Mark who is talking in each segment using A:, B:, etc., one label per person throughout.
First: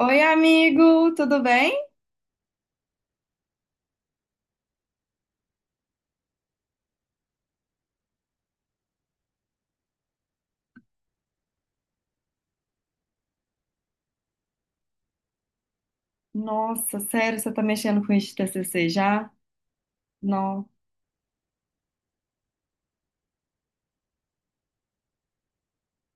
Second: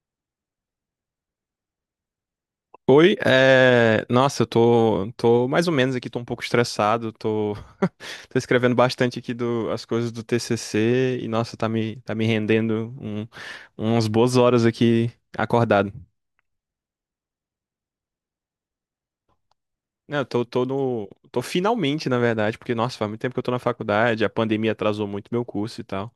A: Oi, amigo, tudo bem?
B: Oi, é, nossa, eu tô mais ou menos aqui, tô um pouco estressado, tô, tô escrevendo bastante aqui do, as coisas do TCC e, nossa, tá me rendendo umas boas horas aqui acordado.
A: Nossa, sério, você tá mexendo com isso de TCC já?
B: Não, eu tô, tô
A: Não,
B: no, tô finalmente, na verdade, porque, nossa, faz muito tempo que eu tô na faculdade, a pandemia atrasou muito meu curso e tal,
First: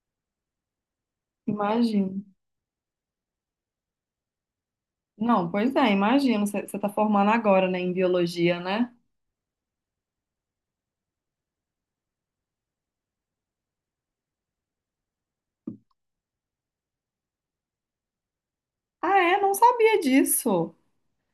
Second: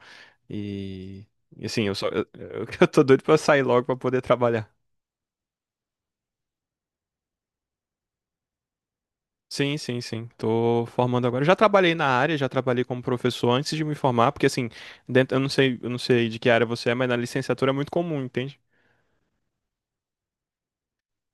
B: e, e assim,
A: imagino.
B: eu tô doido pra sair logo pra poder trabalhar.
A: Não, pois é, imagino. Você tá formando agora, né, em biologia, né?
B: Sim, sim, sim. Tô formando agora. Já trabalhei na área, já trabalhei como professor antes de me formar, porque assim, dentro, eu não sei de que área você é, mas na licenciatura é muito comum, entende?
A: Ah, é? Não sabia disso.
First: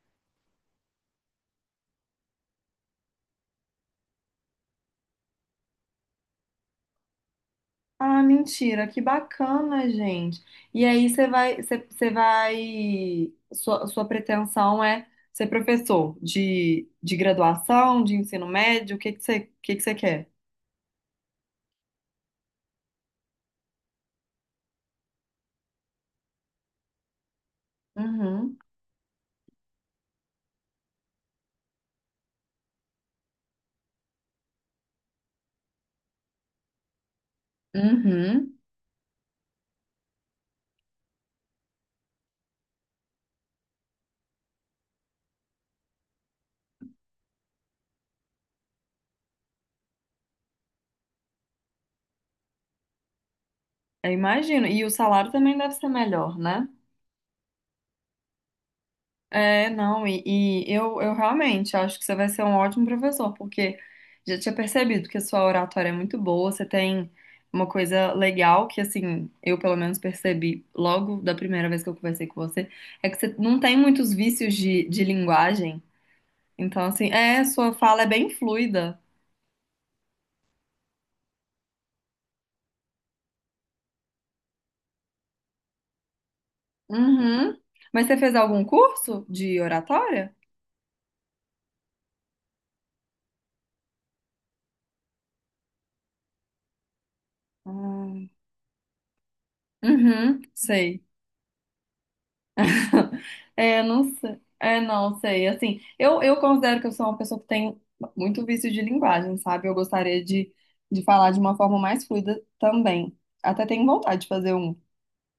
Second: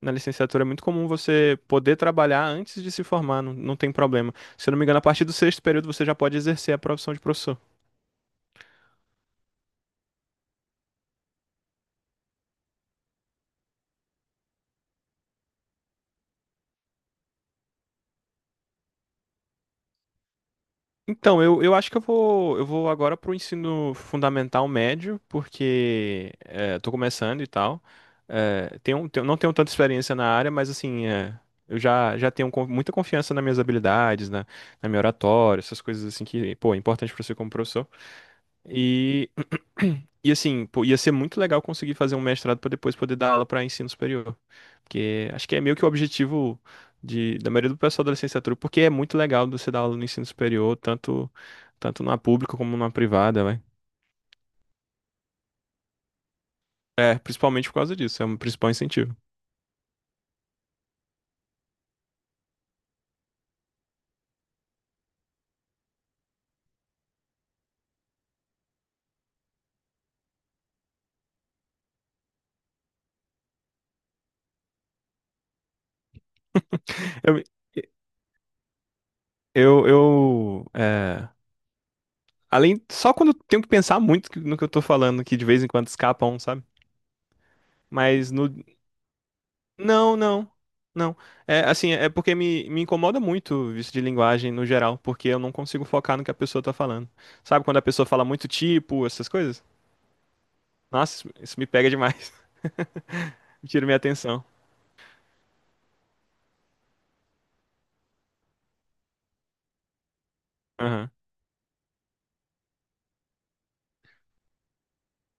B: Na licenciatura é muito comum você poder trabalhar antes de se formar, não tem problema. Se eu não me engano, a partir do sexto período você já pode exercer a profissão de professor.
A: Ah, mentira, que bacana, gente. E aí, você vai, você, você vai, sua, sua pretensão é ser professor de graduação, de ensino médio? O que você quer?
B: Então, eu acho que eu vou agora pro ensino fundamental médio, porque tô começando e tal.
A: Uhum,
B: Não tenho tanta experiência na área, mas assim, eu já tenho muita confiança nas minhas habilidades, na minha oratória, essas coisas assim que, pô, é importante pra você como professor.
A: uhum.
B: E, e assim, pô, ia ser muito legal conseguir fazer um mestrado para depois poder dar aula para ensino superior. Porque acho que é meio que o objetivo da maioria do pessoal da licenciatura, porque é muito legal você dar aula no ensino superior, tanto na pública como na privada, vai.
A: Eu imagino. E o salário também deve ser melhor, né?
B: É, principalmente por causa disso, é um principal incentivo.
A: Não, eu realmente acho que você vai ser um ótimo professor, porque já tinha percebido que a sua oratória é muito boa. Você tem uma coisa legal que, assim, eu pelo menos percebi logo da primeira vez que eu conversei com você, é que você não tem muitos vícios de linguagem. Então, assim,
B: Eu,
A: é, sua fala é bem fluida.
B: eu, eu é, Só quando eu tenho que pensar muito no que eu tô falando, que de vez em quando escapa um, sabe?
A: Uhum. Mas você
B: Mas
A: fez
B: no,
A: algum curso de
B: Não,
A: oratória?
B: não. Não. É assim, é porque me incomoda muito o vício de linguagem no geral, porque eu não consigo focar no que a pessoa tá falando. Sabe quando a pessoa fala
A: Hum.
B: muito tipo, essas coisas?
A: Uhum, sei.
B: Nossa, isso me pega demais.
A: É,
B: Tira minha
A: não sei.
B: atenção.
A: É, não sei. Assim, eu considero que eu sou uma pessoa que tem muito vício de linguagem, sabe? De
B: Aham.
A: falar de uma forma mais fluida também. Até tenho vontade de fazer um,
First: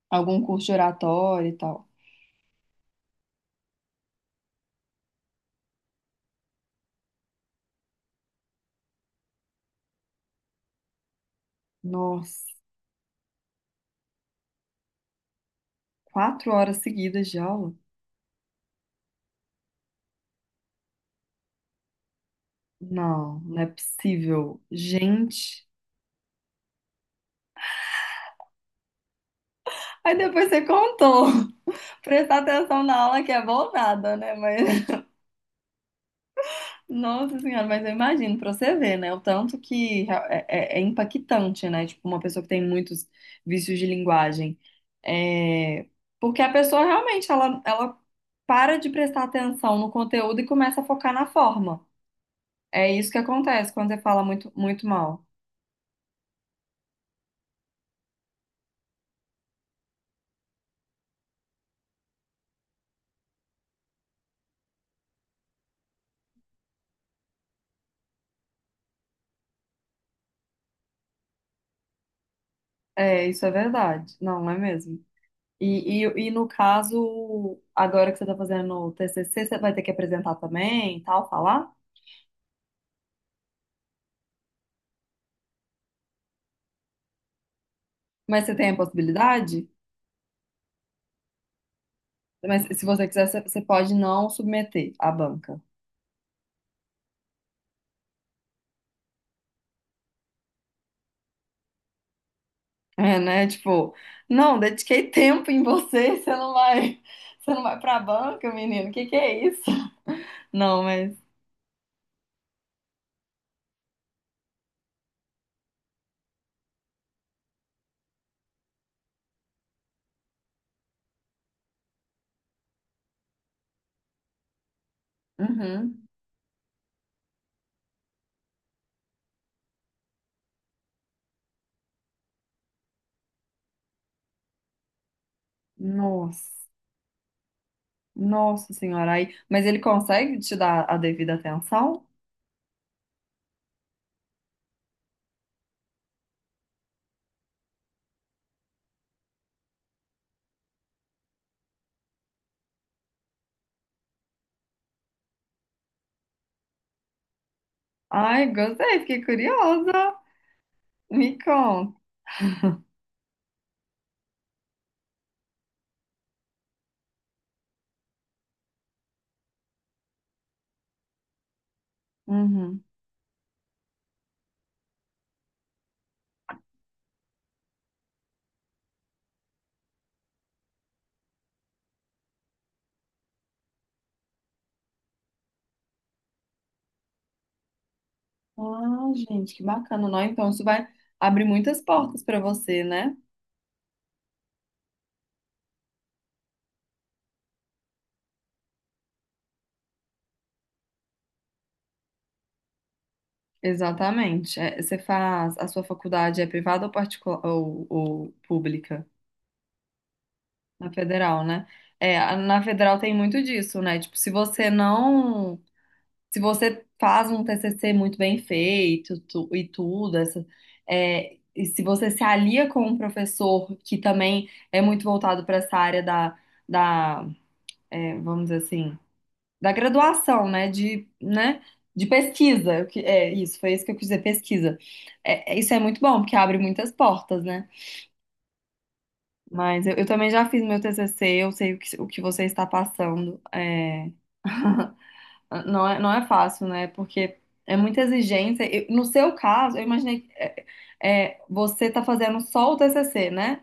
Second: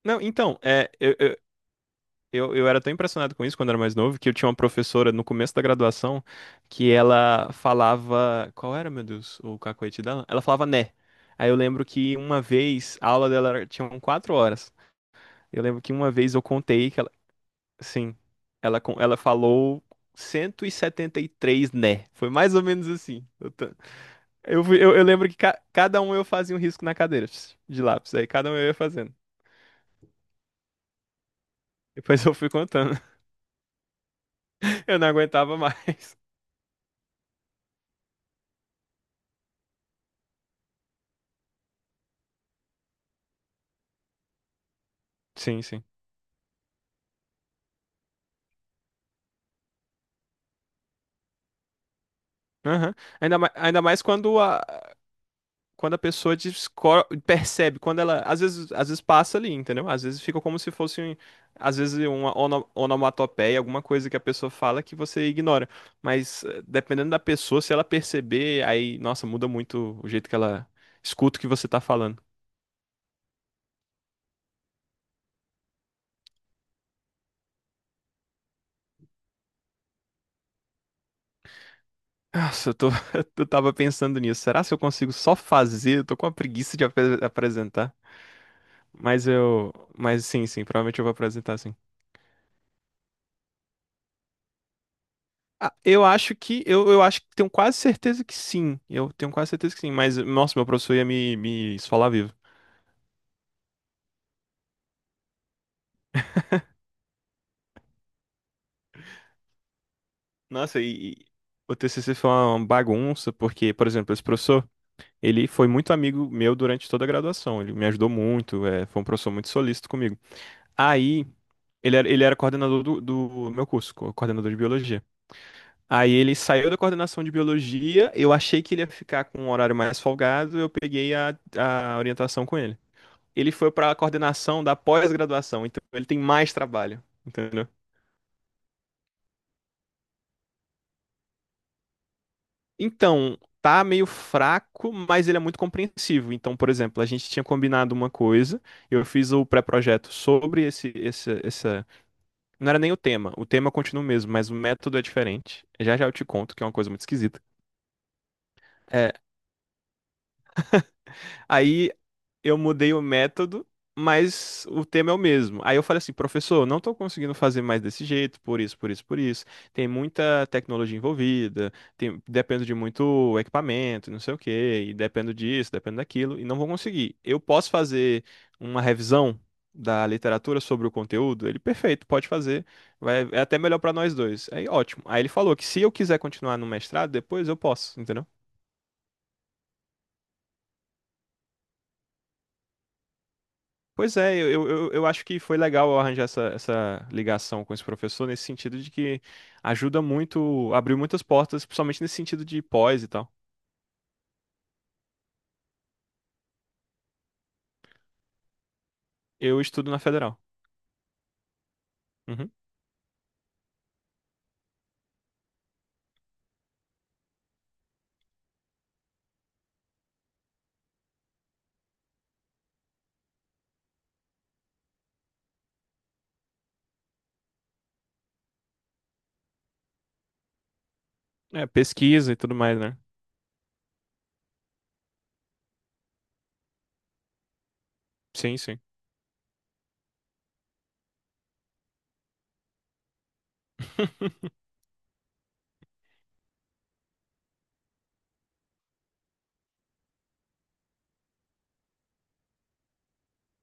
B: Não,
A: Algum
B: então,
A: curso de
B: é, eu, eu,
A: oratória e tal.
B: eu, eu era tão impressionado com isso quando era mais novo que eu tinha uma professora no começo da graduação que ela falava. Qual era, meu Deus, o cacoete dela? Ela falava né. Aí eu lembro que uma
A: Nossa,
B: vez a aula dela tinha 4 horas. Eu lembro que uma vez eu
A: quatro horas
B: contei que ela.
A: seguidas de aula?
B: Sim. Ela, ela falou cento e setenta e três né? Foi mais ou menos assim.
A: Não,
B: Eu,
A: não é
B: tô-
A: possível.
B: eu, fui- eu lembro que ca-
A: Gente.
B: cada um eu fazia um risco na cadeira pss, de lápis. Aí cada um eu ia fazendo.
A: Aí depois você contou.
B: Depois eu
A: Prestar
B: fui
A: atenção
B: contando.
A: na aula que é voltada, né? Mas
B: Eu não aguentava mais.
A: nossa senhora, mas eu imagino, pra você ver, né? O tanto que rea- é, é- É impactante, né? Tipo, uma pessoa que tem muitos vícios de linguagem.
B: Sim, sim.
A: É. Porque a pessoa realmente, ela para de prestar atenção no conteúdo e começa a focar na forma. É
B: Aham.
A: isso que
B: Ainda, ma-
A: acontece
B: ainda
A: quando você
B: mais
A: fala
B: quando
A: muito,
B: a,
A: muito mal.
B: quando a pessoa percebe, quando ela, às vezes passa ali, entendeu? Às vezes fica como se fosse, às vezes, uma onomatopeia, alguma coisa que a pessoa fala que você ignora. Mas dependendo da pessoa, se ela perceber, aí, nossa, muda muito o jeito que ela escuta o que você tá falando.
A: É, isso é verdade. Não, não é mesmo? E no caso, agora que você tá fazendo o TCC, você vai ter que apresentar também e tal, falar?
B: Nossa, eu tava pensando nisso. Será se eu consigo só fazer? Eu tô com uma preguiça de apresentar.
A: Mas você tem a
B: Mas
A: possibilidade?
B: eu, mas sim, sim, provavelmente eu vou apresentar sim.
A: Mas se você quiser, você pode não submeter à banca.
B: Ah, eu acho que eu acho que tenho quase certeza que sim. Eu tenho quase certeza que sim. Mas, nossa, meu professor ia me esfolar vivo.
A: É, né? Tipo, não, dediquei tempo em você, você não vai pra banca, menino. Que é isso?
B: Nossa,
A: Não,
B: e,
A: mas
B: e o TCC foi uma bagunça, porque, por exemplo, esse professor, ele foi muito amigo meu durante toda a graduação. Ele me ajudou muito, foi um professor muito solícito comigo. Aí, ele era coordenador do meu curso, coordenador de biologia.
A: uhum.
B: Aí ele saiu da coordenação de biologia, eu achei que ele ia ficar com um horário mais folgado, eu peguei a orientação com ele. Ele foi para a coordenação da pós-graduação, então ele tem mais
A: Nossa.
B: trabalho, entendeu?
A: Nossa senhora, aí, mas ele consegue te dar a devida atenção?
B: Então, tá meio fraco, mas ele é muito compreensivo. Então, por exemplo, a gente tinha combinado uma coisa, eu fiz o pré-projeto sobre essa. Não era nem o tema, o tema continua o mesmo, mas o método é diferente. Já já eu te conto que é uma coisa muito esquisita.
A: Ai, gostei,
B: É,
A: fiquei curiosa. Me
B: Aí
A: conta.
B: eu mudei o método, mas o tema é o mesmo. Aí eu falei assim, professor, eu não estou conseguindo fazer mais desse jeito, por isso, por isso, por isso. Tem muita tecnologia envolvida, dependo de
A: Uhum.
B: muito equipamento, não sei o quê, e dependo disso, dependo daquilo, e não vou conseguir. Eu posso fazer uma revisão da literatura sobre o conteúdo? Ele, perfeito, pode fazer. Vai, é até melhor para nós dois. Aí, ótimo. Aí ele falou que se eu quiser continuar no mestrado, depois eu posso, entendeu?
A: Ah, gente, que bacana, não? Então isso vai abrir muitas portas pra você, né?
B: Pois é, eu acho que foi legal eu arranjar essa ligação com esse professor, nesse sentido de que ajuda muito, abriu muitas portas, principalmente nesse sentido de pós e tal.
A: Exatamente. É, você faz, a sua faculdade é privada ou particular, ou pública?
B: Eu estudo na Federal.
A: Na federal, né?
B: Uhum.
A: Na federal tem muito disso, né? Tipo, se você faz um TCC muito bem feito e tudo, e se você se alia com um professor que também é muito voltado para essa área da, vamos dizer assim, da graduação, né? De, né?
B: É,
A: De
B: pesquisa e tudo mais,
A: pesquisa,
B: né?
A: que é isso, foi isso que eu quis dizer, pesquisa. Isso é muito bom, porque abre muitas portas, né?
B: Sim, sim.
A: Mas eu também já fiz meu TCC. Eu sei o que você está passando. É, não é fácil, né? Porque é muita exigência. No seu caso, eu imaginei que você está fazendo só o TCC, né?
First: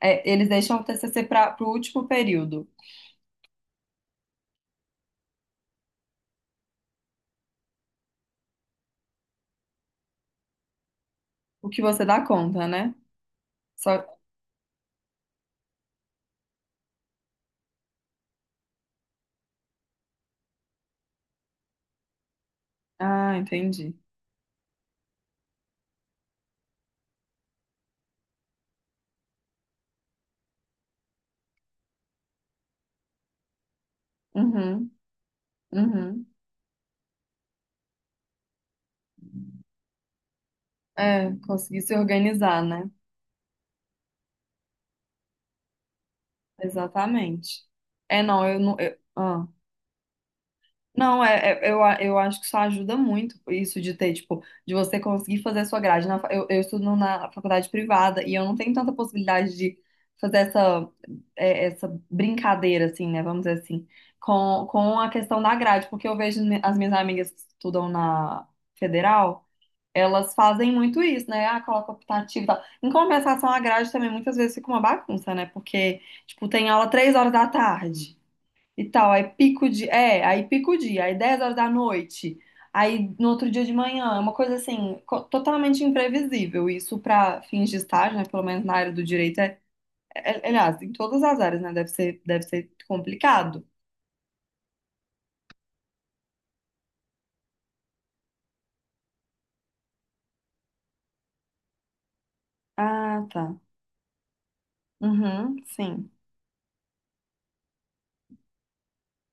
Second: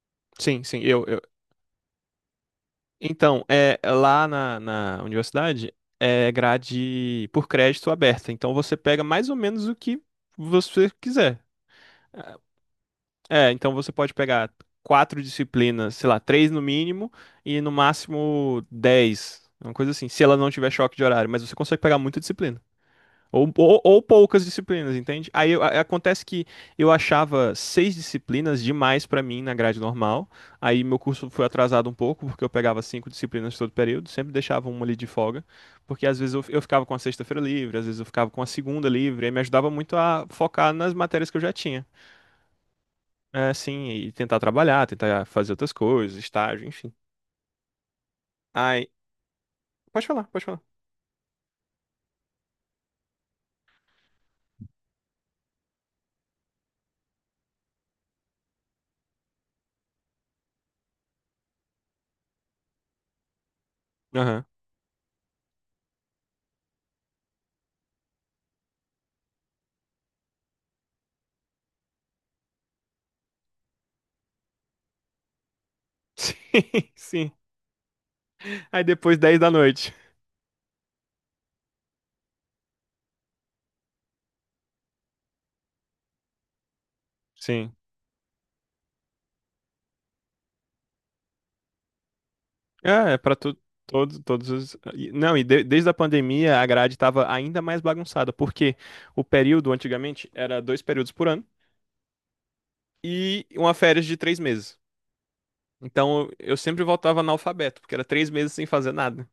A: É, eles
B: Sim,
A: deixam
B: sim,
A: o TCC para o último período,
B: Então, lá na universidade é grade por crédito aberta, então você pega mais ou menos o que você quiser.
A: o que você dá conta, né?
B: É, então você
A: Só...
B: pode pegar quatro disciplinas, sei lá, três no mínimo e no máximo dez, uma coisa assim, se ela não tiver choque de horário, mas você consegue pegar muita disciplina.
A: Ah,
B: Ou, ou,
A: entendi.
B: ou poucas disciplinas, entende? Acontece que eu achava seis disciplinas demais pra mim na grade normal. Aí meu curso foi atrasado um pouco, porque eu pegava cinco disciplinas todo período, sempre deixava uma
A: Uhum,
B: ali de folga, porque às
A: uhum.
B: vezes eu ficava com a sexta-feira livre, às vezes eu ficava com a segunda livre, aí me ajudava muito a focar nas matérias
A: É,
B: que eu já
A: conseguir
B: tinha.
A: se organizar, né?
B: É, sim, e tentar trabalhar, tentar fazer outras coisas, estágio, enfim.
A: Exatamente. É, não, eu não.
B: Aí, pode falar, pode falar.
A: Não, é, eu acho que isso ajuda muito, isso de ter, tipo, de você conseguir fazer a sua grade. Eu estudo na faculdade privada e eu não tenho tanta possibilidade de fazer essa, essa brincadeira, assim, né? Vamos dizer assim,
B: Aham.
A: com a questão da grade, porque eu vejo as minhas amigas que estudam na federal. Elas fazem muito isso, né? Ah, coloca optativo e tal. Em compensação, a grade também muitas vezes fica uma bagunça, né? Porque, tipo, tem aula
B: Sim,
A: três horas
B: sim.
A: da tarde e
B: Aí
A: tal,
B: depois 10 da noite.
A: aí pico o dia, aí 10 horas da noite, aí no outro dia de manhã, é uma coisa assim, totalmente imprevisível. Isso para fins
B: Sim.
A: de estágio, né? Pelo menos na área do direito, aliás, em todas as áreas, né? Deve ser
B: É pra tu.
A: complicado.
B: Todo, todos os. Não, desde a pandemia a grade estava ainda mais bagunçada, porque o período antigamente era dois períodos por ano
A: Ah, tá.
B: e uma férias de 3 meses.
A: Uhum, sim.
B: Então eu sempre voltava analfabeto, porque era 3 meses sem fazer nada.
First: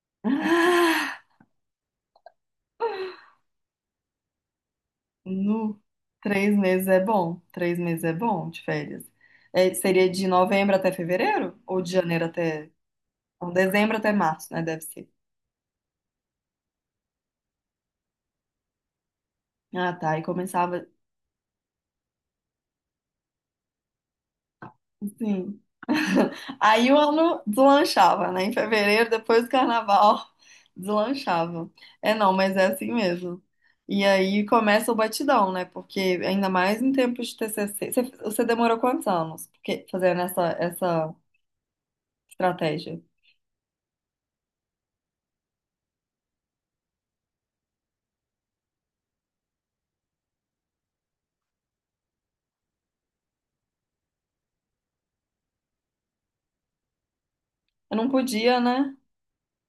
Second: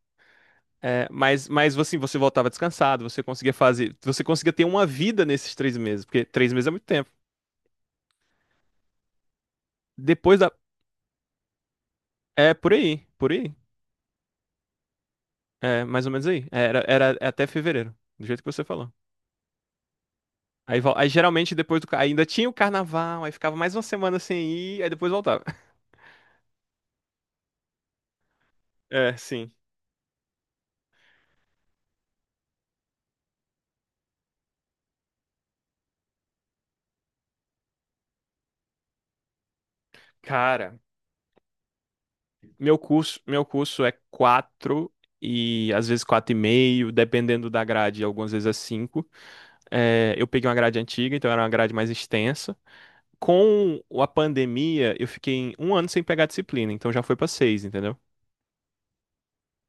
B: É, mas assim, você voltava descansado, você conseguia fazer, você conseguia ter uma vida nesses três
A: No,
B: meses, porque três
A: três
B: meses é muito
A: meses é
B: tempo.
A: bom. Três meses é bom de férias. É, seria de
B: Depois da,
A: novembro até fevereiro? Ou de janeiro
B: É
A: até.
B: por
A: Não,
B: aí,
A: dezembro até março, né? Deve ser.
B: é mais ou menos aí. Era até fevereiro, do jeito que você falou.
A: Ah, tá. E
B: Aí,
A: começava.
B: aí geralmente depois ainda tinha o carnaval, aí ficava mais uma semana sem ir, aí depois voltava.
A: Sim. Aí o ano deslanchava, né? Em fevereiro,
B: É,
A: depois do
B: sim.
A: carnaval, deslanchava. É, não, mas é assim mesmo. E aí começa o batidão, né? Porque ainda mais em tempo de TCC. Você demorou quantos anos? Porque fazendo
B: Cara,
A: essa
B: meu
A: estratégia?
B: curso, meu curso é quatro e às vezes quatro e meio, dependendo da grade, algumas vezes é cinco. É, eu peguei uma grade antiga, então era uma grade mais extensa. Com a pandemia, eu fiquei em um ano sem pegar disciplina, então já foi pra seis,
A: Eu
B: entendeu?
A: não podia, né?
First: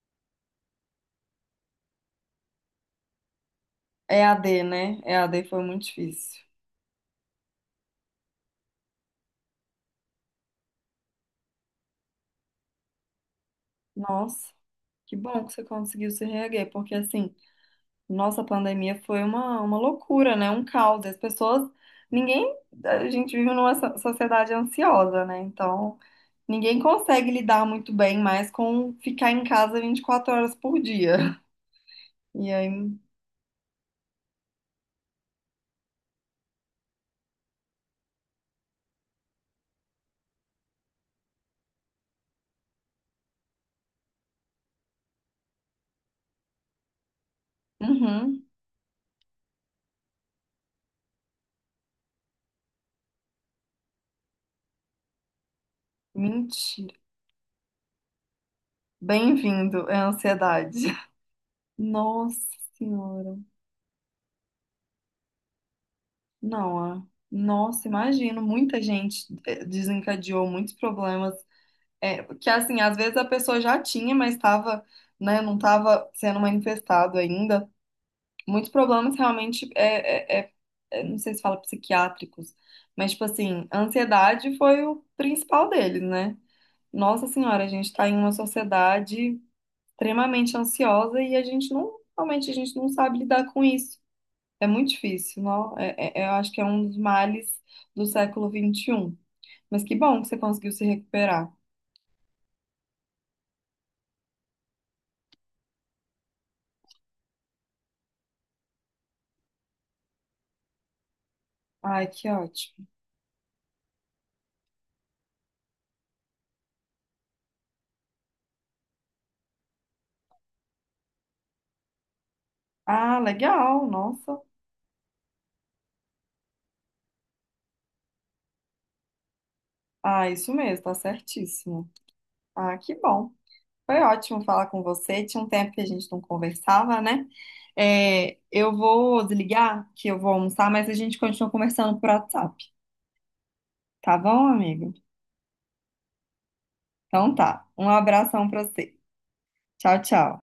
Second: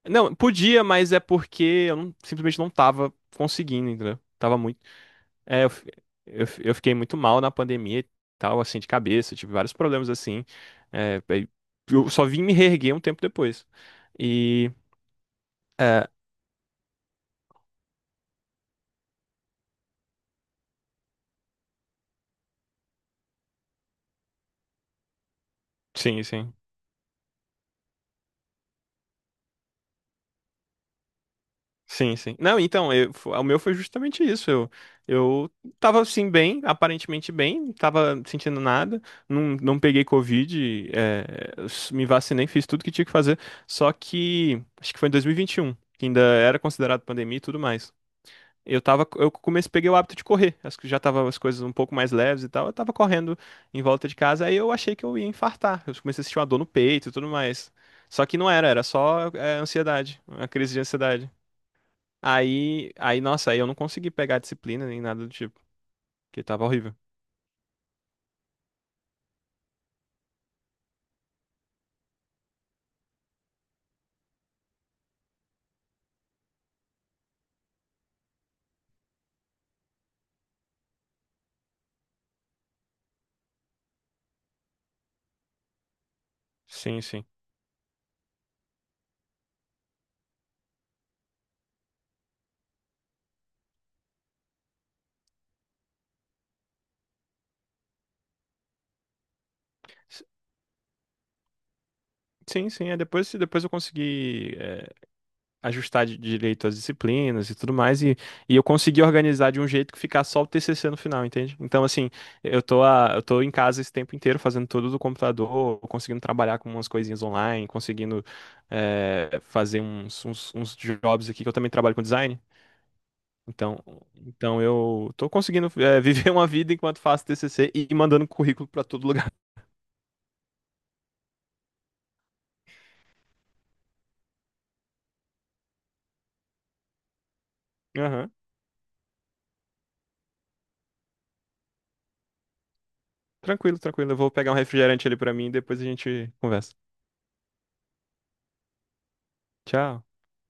B: Não, podia, mas é porque eu não- simplesmente não tava conseguindo, entendeu?
A: É a
B: Tava
A: D,
B: muito.
A: né? É a D foi
B: É, eu,
A: muito
B: fi-
A: difícil.
B: eu fiquei muito mal na pandemia e tal, assim, de cabeça, tive vários problemas assim. Aí eu só vim me reerguer um tempo depois.
A: Nossa,
B: E.
A: que bom que você
B: É,
A: conseguiu se reerguer, porque assim, nossa, a pandemia foi uma loucura, né? Um caos. As pessoas, ninguém, a gente vive numa sociedade ansiosa, né? Então,
B: sim, sim.
A: ninguém consegue lidar muito bem mais com ficar em casa 24 horas por dia.
B: Sim, sim.
A: E
B: Não, então,
A: aí,
B: o meu foi justamente isso. Eu tava assim bem, aparentemente bem, não tava sentindo nada, não peguei Covid, me vacinei, fiz tudo que tinha que fazer. Só que acho que foi em 2021, que ainda era considerado pandemia e tudo mais.
A: uhum,
B: Eu comecei, peguei o hábito de correr. Acho que já tava as coisas um pouco mais leves e tal. Eu tava correndo em volta de casa, aí eu achei que eu ia infartar. Eu comecei a sentir uma dor no
A: mentira.
B: peito e tudo mais. Só que não era, era só,
A: Bem-vindo, é
B: ansiedade, uma crise
A: ansiedade.
B: de ansiedade.
A: Nossa
B: Aí,
A: Senhora.
B: nossa, aí eu não consegui pegar a disciplina nem nada do tipo, que tava
A: Não,
B: horrível.
A: ah. Nossa, imagino, muita gente eh, desencadeou muitos problemas, é, que assim, às vezes a pessoa já tinha, mas estava, né, não estava sendo manifestado ainda. Muitos problemas realmente, é, não sei se fala psiquiátricos, mas tipo assim, a ansiedade foi o principal deles, né?
B: Sim, sim.
A: Nossa Senhora, a gente está em uma sociedade extremamente ansiosa e a gente não, realmente a gente não sabe lidar com isso. É muito difícil, não? É, eu acho que é um dos males do século XXI. Mas que bom
B: S-
A: que você conseguiu se recuperar.
B: Sim, sim, depois eu consegui ajustar direito as disciplinas e tudo mais, e eu consegui organizar de um jeito que ficar só o TCC no final, entende? Então,
A: Ai,
B: assim,
A: que
B: eu tô,
A: ótimo.
B: a- eu tô em casa esse tempo inteiro fazendo tudo do computador, conseguindo trabalhar com umas coisinhas online, conseguindo fazer uns jobs aqui, que eu também trabalho com design.
A: Ah,
B: Então,
A: legal, nossa.
B: então eu tô conseguindo viver uma vida enquanto faço TCC e mandando currículo pra todo lugar.
A: Ah, isso mesmo, tá certíssimo. Ah, que bom. Foi ótimo falar com você. Tinha um tempo que a gente não conversava, né?
B: Aham.
A: É, eu vou desligar, que eu vou almoçar, mas a gente continua conversando por WhatsApp.
B: Tranquilo, tranquilo. Eu
A: Tá
B: vou
A: bom,
B: pegar um
A: amigo?
B: refrigerante ali pra mim e depois a gente conversa.
A: Então tá. Um abração pra você. Tchau,
B: Tchau.
A: tchau.